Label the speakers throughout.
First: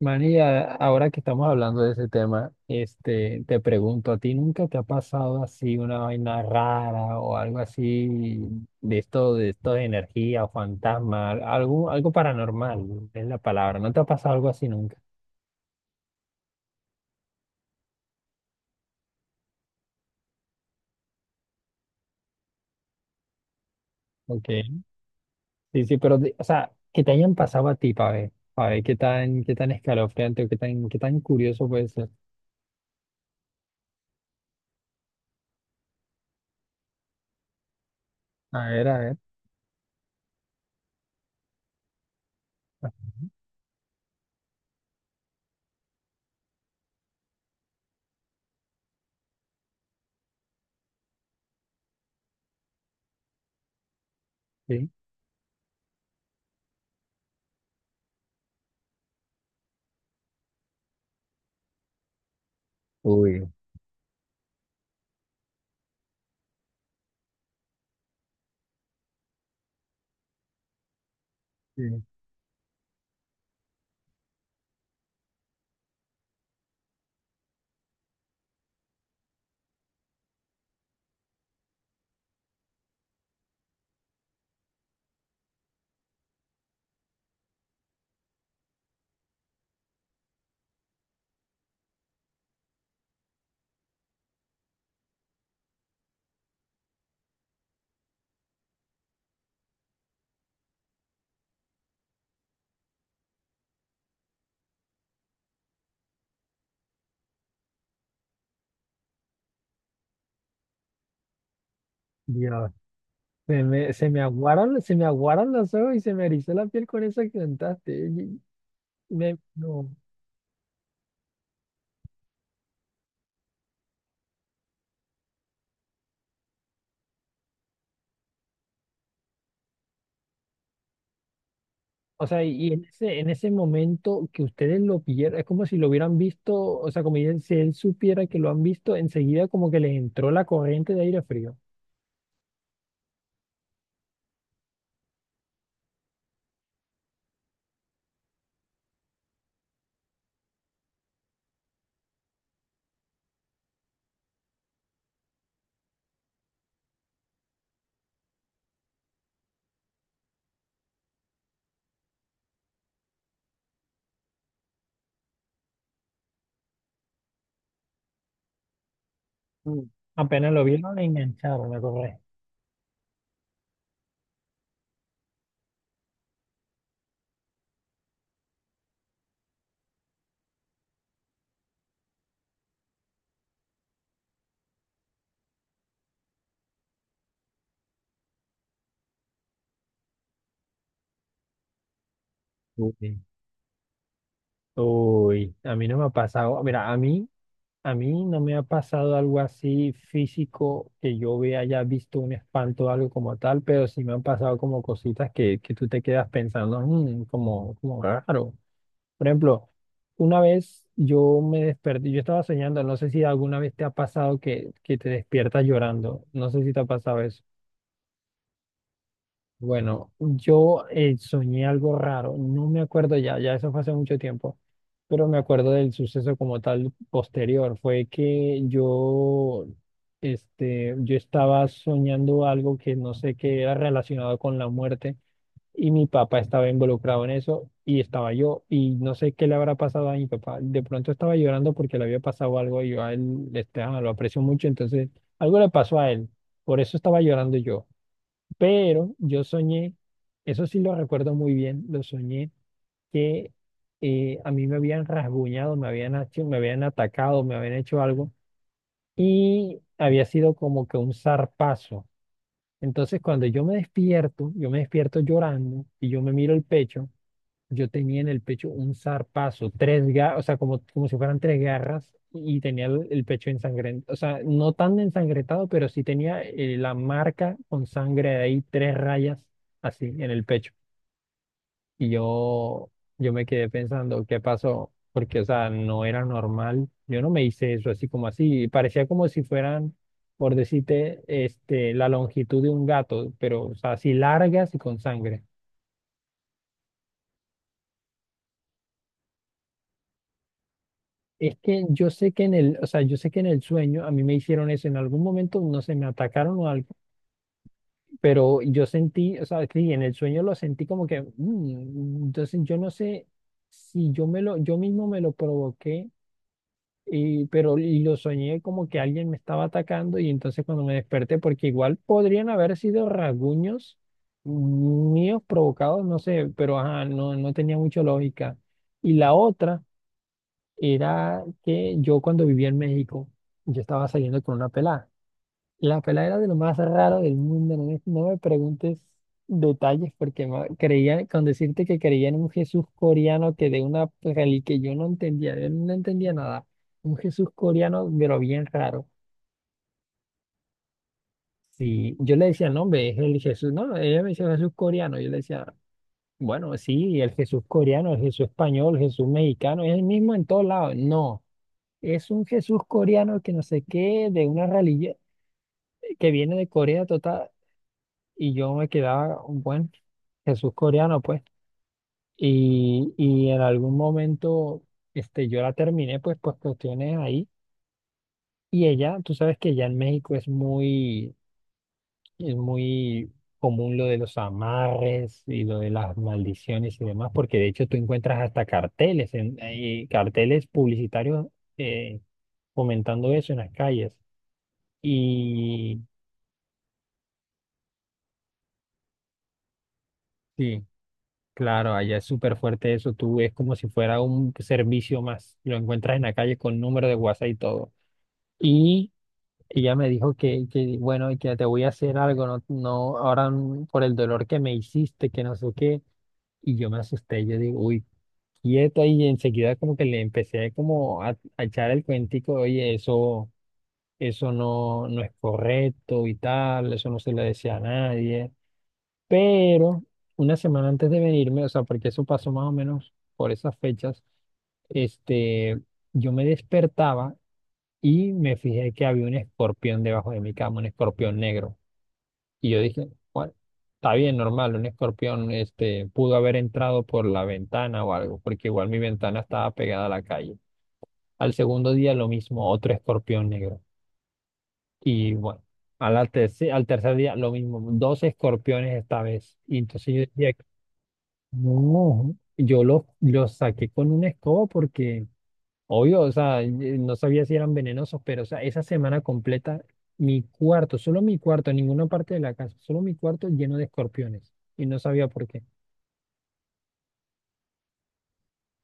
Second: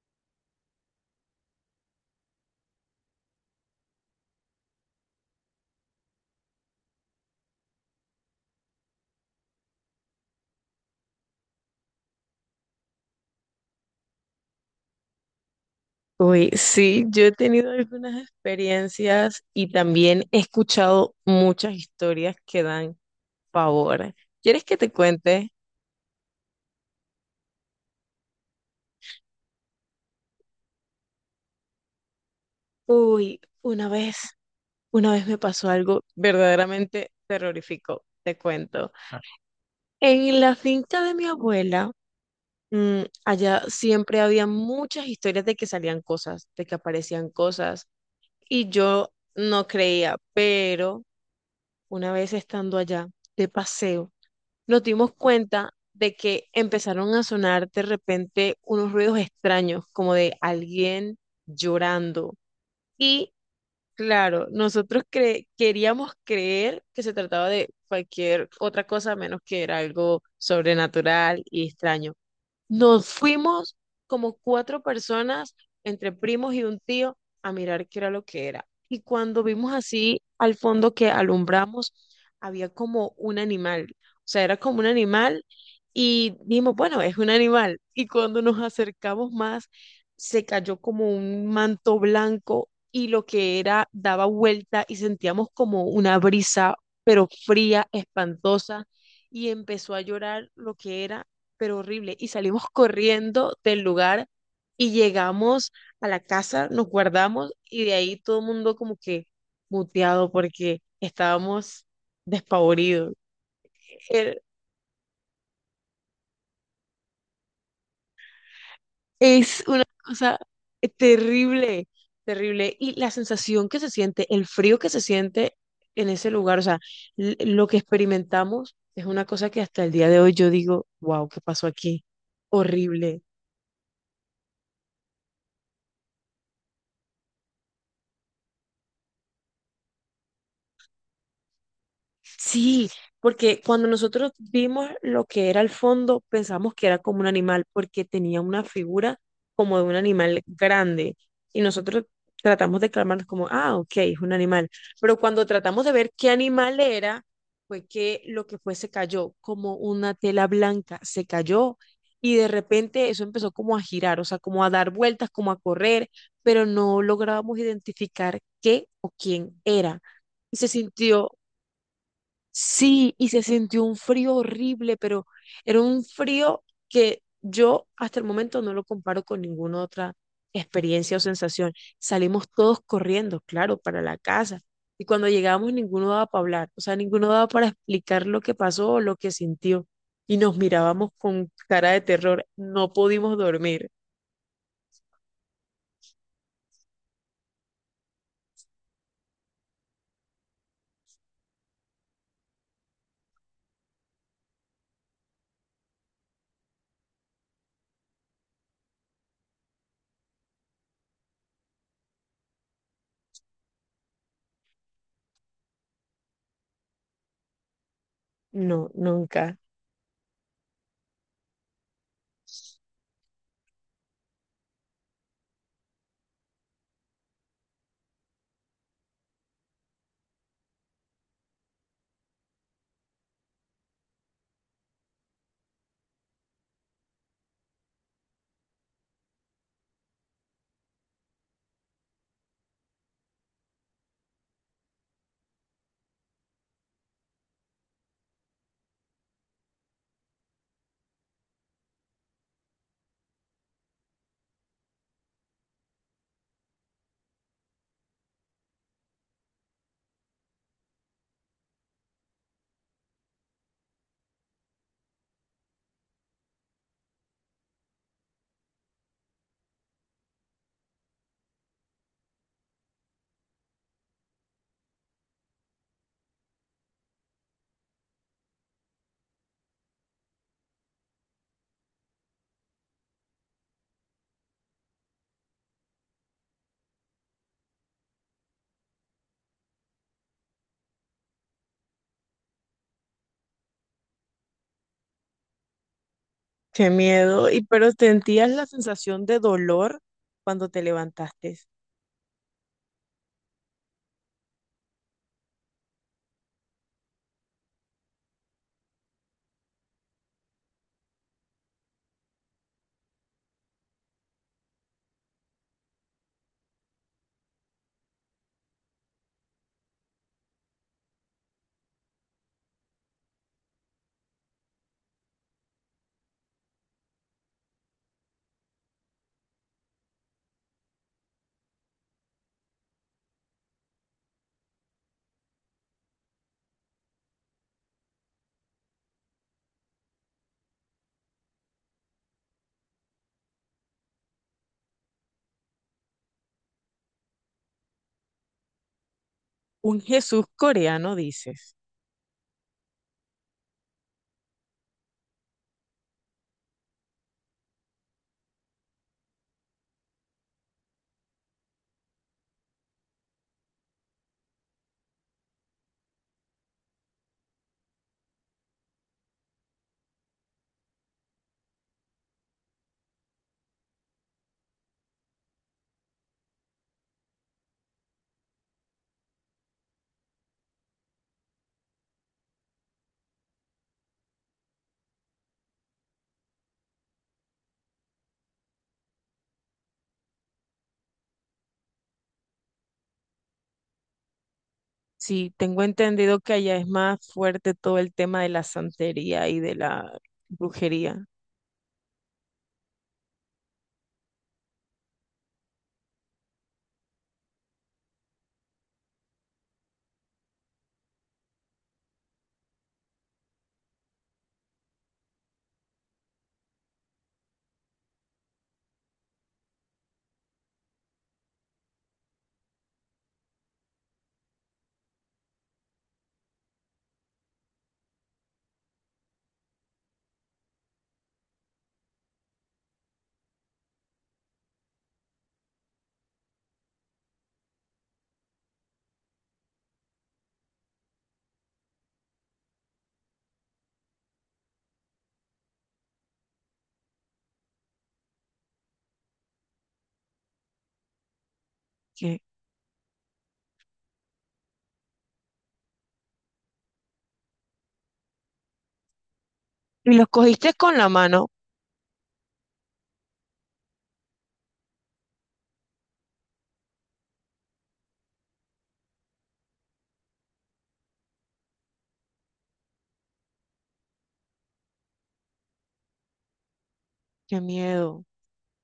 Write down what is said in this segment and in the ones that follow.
Speaker 1: Manny, ahora que estamos hablando de ese tema, te pregunto, ¿a ti nunca te ha pasado así una vaina rara o algo así de esto, de energía o fantasma, algo, algo paranormal, es la palabra? ¿No te ha pasado algo así nunca?
Speaker 2: Uy, sí, yo he tenido algunas experiencias y también he escuchado muchas historias que dan pavor.
Speaker 1: Ok,
Speaker 2: ¿Quieres que te cuente?
Speaker 1: sí, sí, pero, o sea, que te hayan pasado a ti, para ver qué tan escalofriante o qué tan curioso puede ser.
Speaker 2: Uy, una vez me pasó algo verdaderamente terrorífico, te cuento.
Speaker 1: A ver,
Speaker 2: En la finca de mi abuela, allá siempre había muchas historias de que salían cosas, de que aparecían cosas, y yo no creía, pero una vez estando allá de paseo, nos
Speaker 1: así.
Speaker 2: dimos cuenta de que empezaron a sonar de repente unos ruidos extraños, como de alguien llorando. Y
Speaker 1: Uy.
Speaker 2: claro, nosotros queríamos creer que se trataba de cualquier otra cosa menos que era algo sobrenatural y
Speaker 1: Sí.
Speaker 2: extraño. Nos fuimos como cuatro personas, entre primos y un tío, a mirar qué era lo que era. Y cuando vimos así al fondo que alumbramos, había como un animal. O sea, era como un animal y dijimos, bueno, es un animal. Y cuando nos acercamos más, se cayó como un manto blanco y lo que era daba vuelta y sentíamos como una brisa, pero fría, espantosa. Y empezó a llorar lo que era pero horrible. Y salimos corriendo del lugar y llegamos a la casa, nos guardamos y de ahí todo el mundo como que muteado porque estábamos
Speaker 1: Dios.
Speaker 2: despavoridos. Er-
Speaker 1: Se me aguaron los ojos y se me erizó la piel con eso que cantaste.
Speaker 2: Es una
Speaker 1: No.
Speaker 2: cosa terrible, terrible. Y la sensación que se siente, el frío que se siente en ese lugar, o sea, lo que experimentamos es una cosa que hasta el día de hoy yo digo, wow, ¿qué pasó aquí?
Speaker 1: O sea, y
Speaker 2: Horrible.
Speaker 1: en ese momento que ustedes lo vieran, es como si lo hubieran visto, o sea, si él supiera que lo han visto, enseguida como que les entró la corriente de aire frío.
Speaker 2: Sí, porque cuando nosotros vimos lo que era el fondo, pensamos que era como un animal, porque tenía una figura como de un animal grande. Y nosotros tratamos de clamarnos como, ah, ok, es un animal. Pero cuando tratamos de ver qué animal era, fue que lo que fue se cayó, como una tela blanca, se cayó. Y de repente eso empezó como a girar, o sea, como a dar vueltas, como a correr, pero no lográbamos identificar qué o quién
Speaker 1: Mm.
Speaker 2: era
Speaker 1: Apenas
Speaker 2: y
Speaker 1: lo
Speaker 2: se
Speaker 1: vieron, le
Speaker 2: sintió
Speaker 1: engancharon la corriente.
Speaker 2: sí, y se sintió un frío horrible, pero era un frío que yo hasta el momento no lo comparo con ninguna otra experiencia o sensación. Salimos todos corriendo, claro, para la casa. Y cuando llegamos ninguno daba para hablar, o sea, ninguno daba para explicar lo que pasó o lo que sintió. Y nos mirábamos con cara de terror. No
Speaker 1: Uy,
Speaker 2: pudimos dormir.
Speaker 1: uy, a mí no me ha pasado. Mira, a mí. A mí no me ha pasado algo así físico que yo vea, haya visto un espanto o algo como tal, pero sí me han pasado como cositas que tú te quedas pensando, "Mm, como, como raro". Por ejemplo, una vez yo me desperté, yo estaba soñando, no sé si alguna vez te ha pasado que te despiertas llorando, no sé si te ha pasado eso.
Speaker 2: No, nunca.
Speaker 1: Bueno, yo soñé algo raro, no me acuerdo ya, ya eso fue hace mucho tiempo, pero me acuerdo del suceso como tal posterior. Fue que yo, yo estaba soñando algo que no sé qué era relacionado con la muerte y mi papá estaba involucrado en eso y estaba yo y no sé qué le habrá pasado a mi papá. De pronto estaba llorando porque le había pasado algo y yo a él, lo aprecio mucho, entonces algo le pasó a él, por eso estaba llorando yo. Pero yo soñé, eso sí lo recuerdo muy bien, lo soñé que a mí me habían rasguñado, me habían atacado, me habían hecho algo y había sido como que un zarpazo. Entonces cuando yo me despierto llorando y yo me miro el pecho, yo tenía en el pecho un zarpazo, tres garras, o sea, como, como si fueran tres garras y tenía el pecho ensangrentado, o sea, no tan ensangrentado, pero sí tenía la marca con sangre de ahí, tres rayas así en el pecho. Y yo, yo me quedé pensando, ¿qué pasó? Porque, o sea, no era normal. Yo no me hice eso así como así. Parecía como si fueran, por decirte, la longitud de un gato, pero, o sea, así largas y con sangre.
Speaker 2: Qué miedo. Y pero sentías la sensación de dolor cuando te levantaste.
Speaker 1: Es que yo sé que en el, o sea, yo sé que en el sueño a mí me hicieron eso, en algún momento no sé, me atacaron o algo, pero yo sentí, o sea, sí, en el sueño lo sentí como que, mm, entonces yo no sé si yo mismo me lo provoqué, pero y lo soñé como que alguien me estaba atacando y entonces cuando me desperté, porque igual podrían haber sido rasguños míos provocados, no sé, pero ajá, no, no tenía mucha lógica. Y la otra era que yo cuando vivía en México, yo estaba saliendo con una pelada. La pelada era de lo más raro del mundo, no me preguntes detalles porque creía, con decirte que creía en un Jesús coreano que de una religión que yo no entendía nada. Un Jesús coreano, pero bien raro.
Speaker 2: Un Jesús coreano, dices.
Speaker 1: Sí, yo le decía, no, hombre, es el Jesús. No, ella me decía Jesús coreano. Yo le decía, bueno, sí, el Jesús coreano, el Jesús español, el Jesús mexicano, es el mismo en todos lados. No. Es un Jesús coreano que no sé qué, de una religión que viene de Corea total. Y yo me quedaba un buen Jesús coreano, pues. Y en algún momento yo la terminé, pues, por cuestiones ahí. Y ella, tú sabes que ya en México es muy común lo de los amarres y lo de las maldiciones y demás, porque de hecho tú encuentras hasta carteles, carteles publicitarios eh, comentando eso en las calles.
Speaker 2: Sí, tengo
Speaker 1: Y
Speaker 2: entendido que allá es más fuerte todo el tema de la santería y de la
Speaker 1: sí,
Speaker 2: brujería.
Speaker 1: claro, allá es súper fuerte eso, tú, es como si fuera un servicio más, lo encuentras en la calle con número de WhatsApp y todo. Y ella me dijo que bueno, y que te voy a hacer algo, no, no, ahora mm, por el dolor que me hiciste, que no sé qué, y yo me asusté, yo digo, uy, quieto, y enseguida como que le empecé como a echar el cuentico, oye, eso no, no es correcto y tal, eso no se le decía a nadie. Pero una semana antes de venirme, o sea, porque eso pasó más o menos por esas fechas, este, yo me despertaba y me fijé que había un escorpión debajo de mi cama, un escorpión negro. Y yo dije, bueno, está bien, normal, un escorpión, pudo haber entrado por la ventana o algo, porque igual mi ventana estaba pegada a la calle. Al segundo día lo
Speaker 2: ¿Qué?
Speaker 1: mismo, otro escorpión negro. Y bueno, al tercer día lo mismo, dos escorpiones esta vez. Y
Speaker 2: Y
Speaker 1: entonces yo
Speaker 2: los
Speaker 1: decía,
Speaker 2: cogiste con la mano.
Speaker 1: no, yo los lo saqué con una escoba porque, obvio, o sea, no sabía si eran venenosos, pero, o sea, esa semana completa, mi cuarto, solo mi cuarto, ninguna parte de la casa, solo mi cuarto lleno de escorpiones. Y no sabía por qué.
Speaker 2: Qué miedo.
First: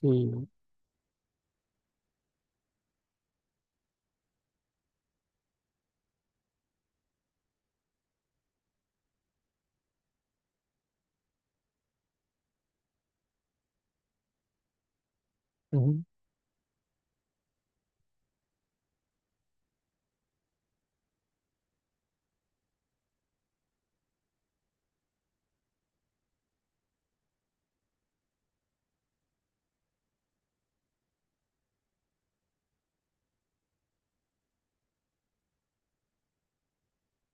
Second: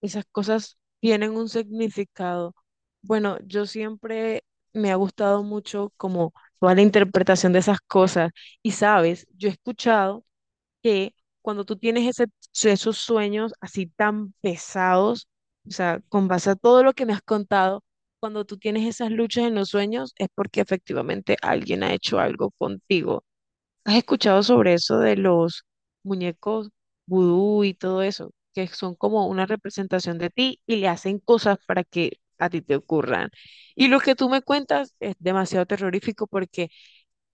Speaker 2: Esas
Speaker 1: Sí,
Speaker 2: cosas tienen un significado. Bueno, yo siempre me ha gustado mucho como toda la interpretación de esas cosas. Y sabes, yo he escuchado que cuando tú tienes esos sueños así tan pesados, o sea,
Speaker 1: ujú,
Speaker 2: con base a todo lo que me has contado, cuando tú tienes esas luchas en los sueños es porque efectivamente alguien ha hecho algo contigo. ¿Has escuchado sobre eso de los muñecos vudú y todo eso? Que son como una representación de ti y le hacen cosas para que a ti te ocurran. Y lo que tú me cuentas es demasiado terrorífico porque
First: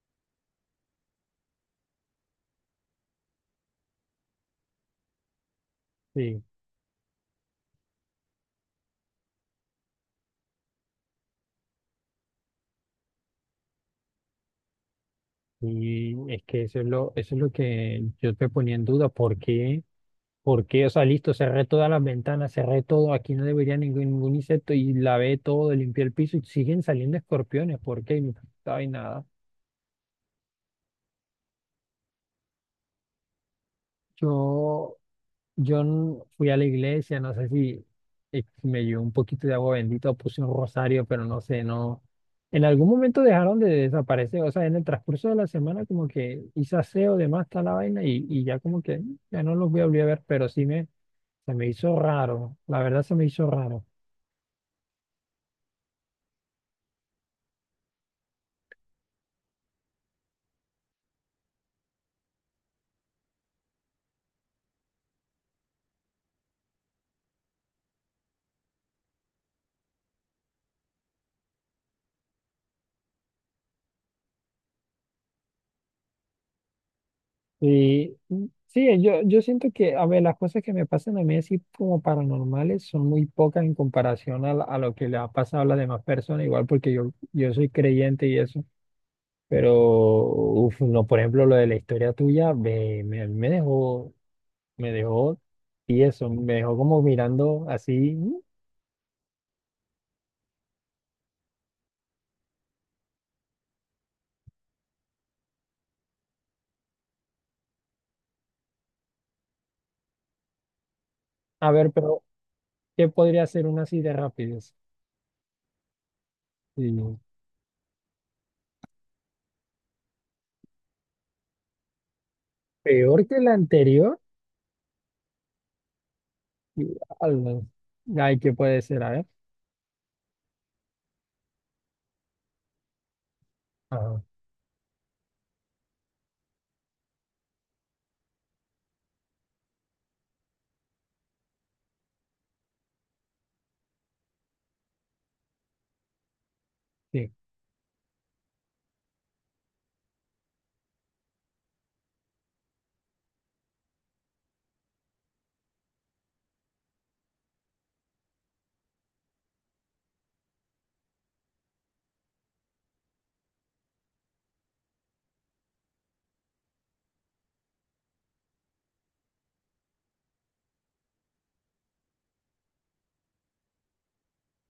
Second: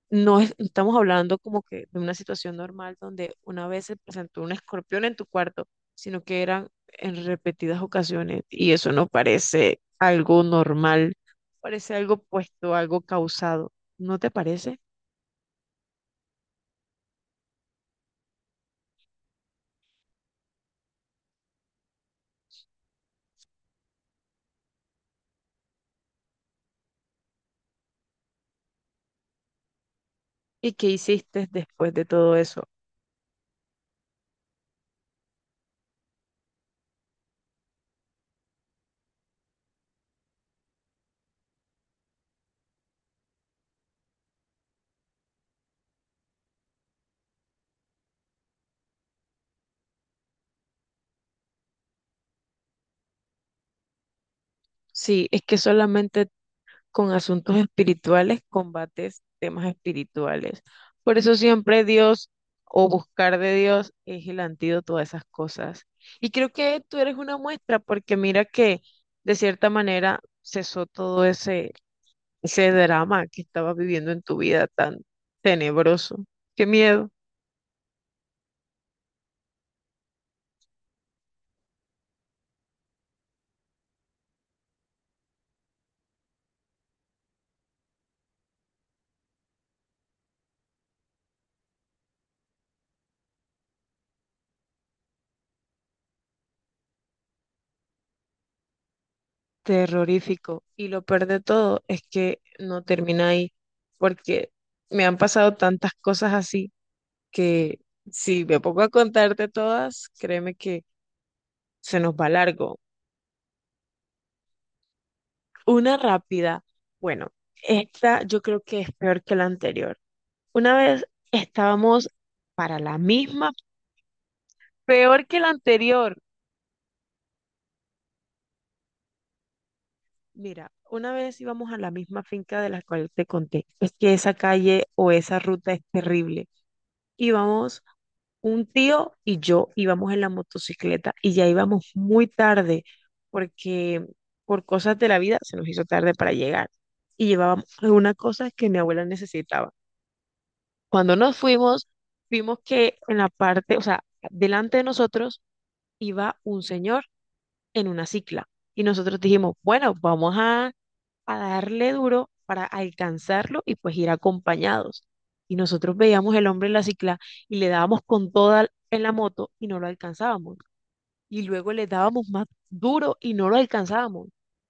Speaker 2: no estamos hablando como que de una situación normal donde una vez se presentó un escorpión en tu cuarto, sino que
Speaker 1: sí.
Speaker 2: eran en repetidas ocasiones y eso no parece algo normal, parece algo puesto, algo causado, ¿no te parece?
Speaker 1: Y es que eso es lo que yo te ponía en duda. ¿Por qué? ¿Por qué? O sea, listo, cerré todas las ventanas, cerré todo, aquí no debería ningún, ningún insecto y lavé todo, limpié el piso y siguen saliendo escorpiones. ¿Por qué? Y no hay nada.
Speaker 2: ¿Y qué hiciste después de todo eso?
Speaker 1: Yo, fui a la iglesia, no sé si si me llevó un poquito de agua bendita o puse un rosario, pero no sé, no. En algún momento dejaron de desaparecer, o sea, en el transcurso de la semana como que hice aseo, demás, tal la vaina y ya como que mm, ya no los voy a volver a ver, pero se me hizo raro, la verdad se me hizo raro.
Speaker 2: Sí, es que solamente con asuntos espirituales, combates temas espirituales. Por eso siempre Dios o buscar de Dios es el antídoto a esas cosas. Y creo que tú eres una muestra porque mira que de cierta manera cesó todo ese drama que estabas viviendo en tu vida tan tenebroso. Qué miedo,
Speaker 1: Sí, sí, yo siento que, a ver, las cosas que me pasan a mí así como paranormales son muy pocas en comparación a, a lo que le ha pasado a las demás personas, igual porque yo soy creyente y eso, pero, uf, no, por ejemplo, lo de la historia tuya me dejó, y eso, me dejó como mirando así, "Mm".
Speaker 2: terrorífico. Y lo peor de todo es que no termina ahí porque me han pasado tantas cosas así que si me pongo a contarte todas, créeme que
Speaker 1: A ver,
Speaker 2: se nos
Speaker 1: pero,
Speaker 2: va largo.
Speaker 1: ¿qué podría ser una así de rapidez?
Speaker 2: Una rápida,
Speaker 1: Sí,
Speaker 2: bueno, esta yo creo que es peor que la anterior. Una vez estábamos para la
Speaker 1: peor que
Speaker 2: misma,
Speaker 1: la anterior,
Speaker 2: peor que la anterior.
Speaker 1: y, al- ay, ¿qué puede ser? A ver,
Speaker 2: Mira, una vez íbamos a la misma finca de la cual te conté. Es que
Speaker 1: ajá,
Speaker 2: esa calle o esa ruta es terrible. Íbamos un tío y yo íbamos en la motocicleta y ya íbamos muy tarde porque por cosas de la vida se nos hizo tarde para llegar y
Speaker 1: sí,
Speaker 2: llevábamos algunas cosas que mi abuela necesitaba. Cuando nos fuimos, vimos que en la parte, o sea, delante de nosotros iba un señor en una cicla y nosotros dijimos, bueno, vamos a darle duro para alcanzarlo y pues ir acompañados. Y nosotros veíamos el hombre en la cicla y le dábamos con toda en la moto y no lo alcanzábamos. Y luego le dábamos más duro y no lo alcanzábamos.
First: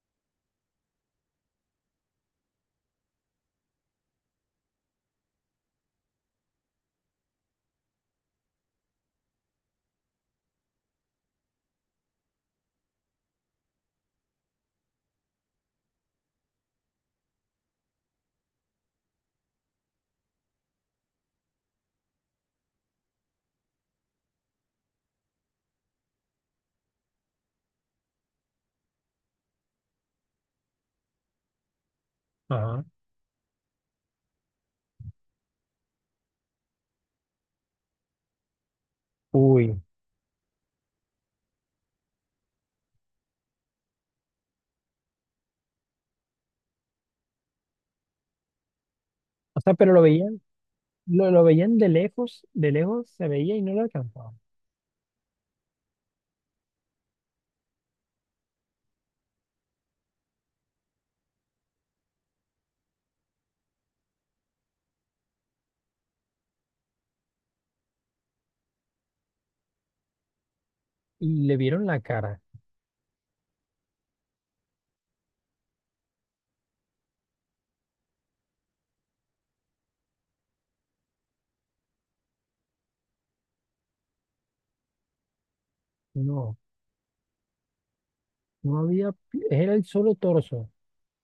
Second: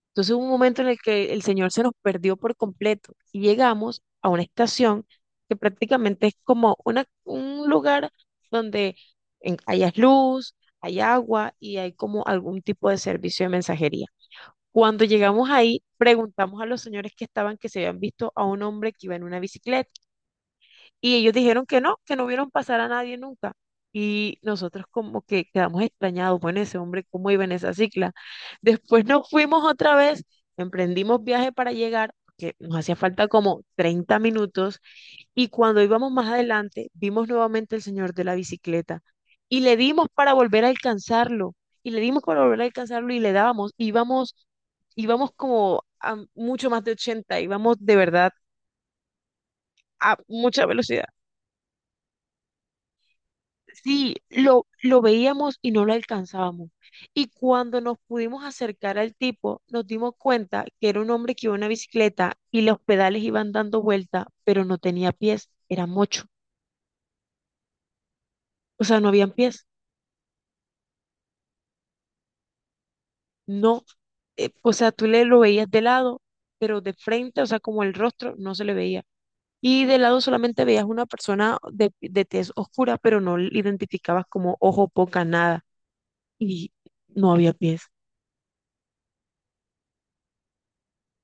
Speaker 2: Entonces hubo un momento en el que el señor se nos perdió por completo y llegamos a una estación que prácticamente es como una, un lugar donde hayas luz, hay agua y hay como algún tipo de servicio de mensajería. Cuando llegamos ahí, preguntamos a los señores que estaban que se habían visto a un hombre que iba en una bicicleta y ellos dijeron que no vieron pasar a nadie nunca. Y nosotros como que quedamos extrañados, bueno, ese hombre, ¿cómo iba en esa cicla? Después nos fuimos otra vez, emprendimos viaje para llegar, que nos
Speaker 1: ajá.
Speaker 2: hacía falta como 30 minutos y cuando íbamos más adelante, vimos nuevamente al señor de la bicicleta y
Speaker 1: Uy.
Speaker 2: le dimos para volver a alcanzarlo, y le dimos para volver a alcanzarlo y le dábamos, íbamos, íbamos como a mucho más de 80, íbamos de verdad
Speaker 1: O sea, pero lo
Speaker 2: a
Speaker 1: veían,
Speaker 2: mucha velocidad.
Speaker 1: lo veían de lejos se veía y no lo
Speaker 2: Sí,
Speaker 1: alcanzaban.
Speaker 2: lo veíamos y no lo alcanzábamos. Y cuando nos pudimos acercar al tipo, nos dimos cuenta que era un hombre que iba en una bicicleta y los pedales iban dando vuelta, pero no tenía pies, era mocho, o sea, no habían pies.
Speaker 1: Y le vieron la cara.
Speaker 2: No, o sea, tú le lo veías de lado, pero de frente, o sea, como el rostro, no se le veía. Y de lado solamente veías una persona de tez oscura, pero no le identificabas como ojo, poca, nada.
Speaker 1: No,
Speaker 2: Y no había pies.
Speaker 1: no había, era el solo torso.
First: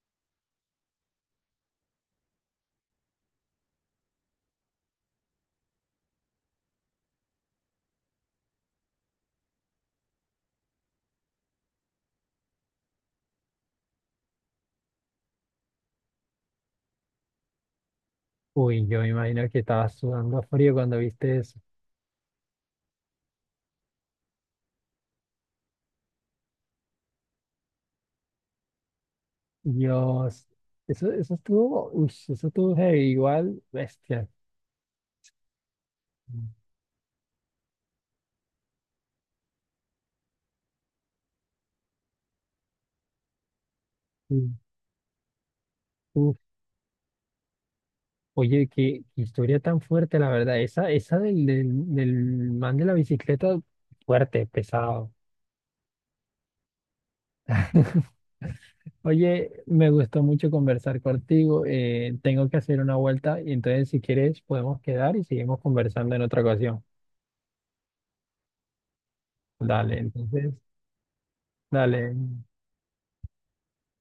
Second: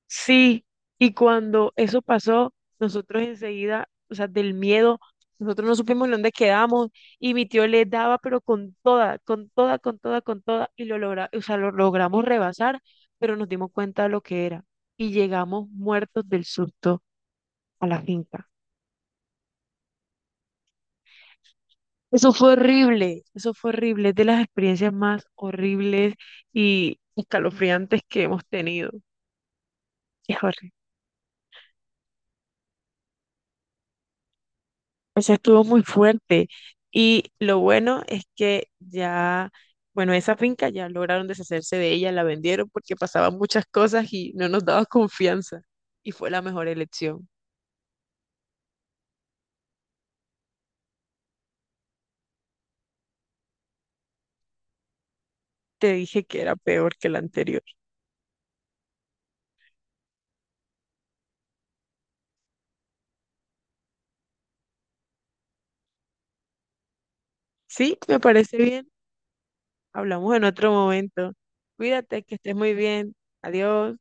Speaker 2: Sí, y cuando eso pasó, nosotros enseguida, o sea, del miedo, nosotros no supimos en dónde quedamos y mi tío le daba, pero con toda, con toda, con toda, con toda, y lo logra, o sea, lo logramos rebasar, pero nos dimos cuenta de lo que era y llegamos muertos del susto a la finca.
Speaker 1: Uy, yo me imagino que estabas sudando a frío cuando viste eso.
Speaker 2: Eso fue horrible, es de las experiencias más horribles y escalofriantes que hemos tenido. Es
Speaker 1: Dios,
Speaker 2: horrible.
Speaker 1: eso estuvo, uy, eso estuvo heavy, igual, bestia.
Speaker 2: O sea, estuvo muy fuerte. Y lo bueno es que ya, bueno, esa finca ya lograron deshacerse de ella, la vendieron porque pasaban muchas cosas y no
Speaker 1: Sí.
Speaker 2: nos daba confianza. Y fue
Speaker 1: Uf,
Speaker 2: la mejor elección.
Speaker 1: oye, qué qué historia tan fuerte, la verdad. Esa del man de la bicicleta, fuerte, pesado.
Speaker 2: Te dije que era peor que la anterior.
Speaker 1: Oye, me gustó mucho conversar contigo. Tengo que hacer una vuelta y entonces si quieres podemos quedar y seguimos conversando en otra ocasión.
Speaker 2: Sí, me parece bien.
Speaker 1: Dale,
Speaker 2: Hablamos en
Speaker 1: entonces,
Speaker 2: otro momento.
Speaker 1: dale.
Speaker 2: Cuídate, que estés muy bien. Adiós.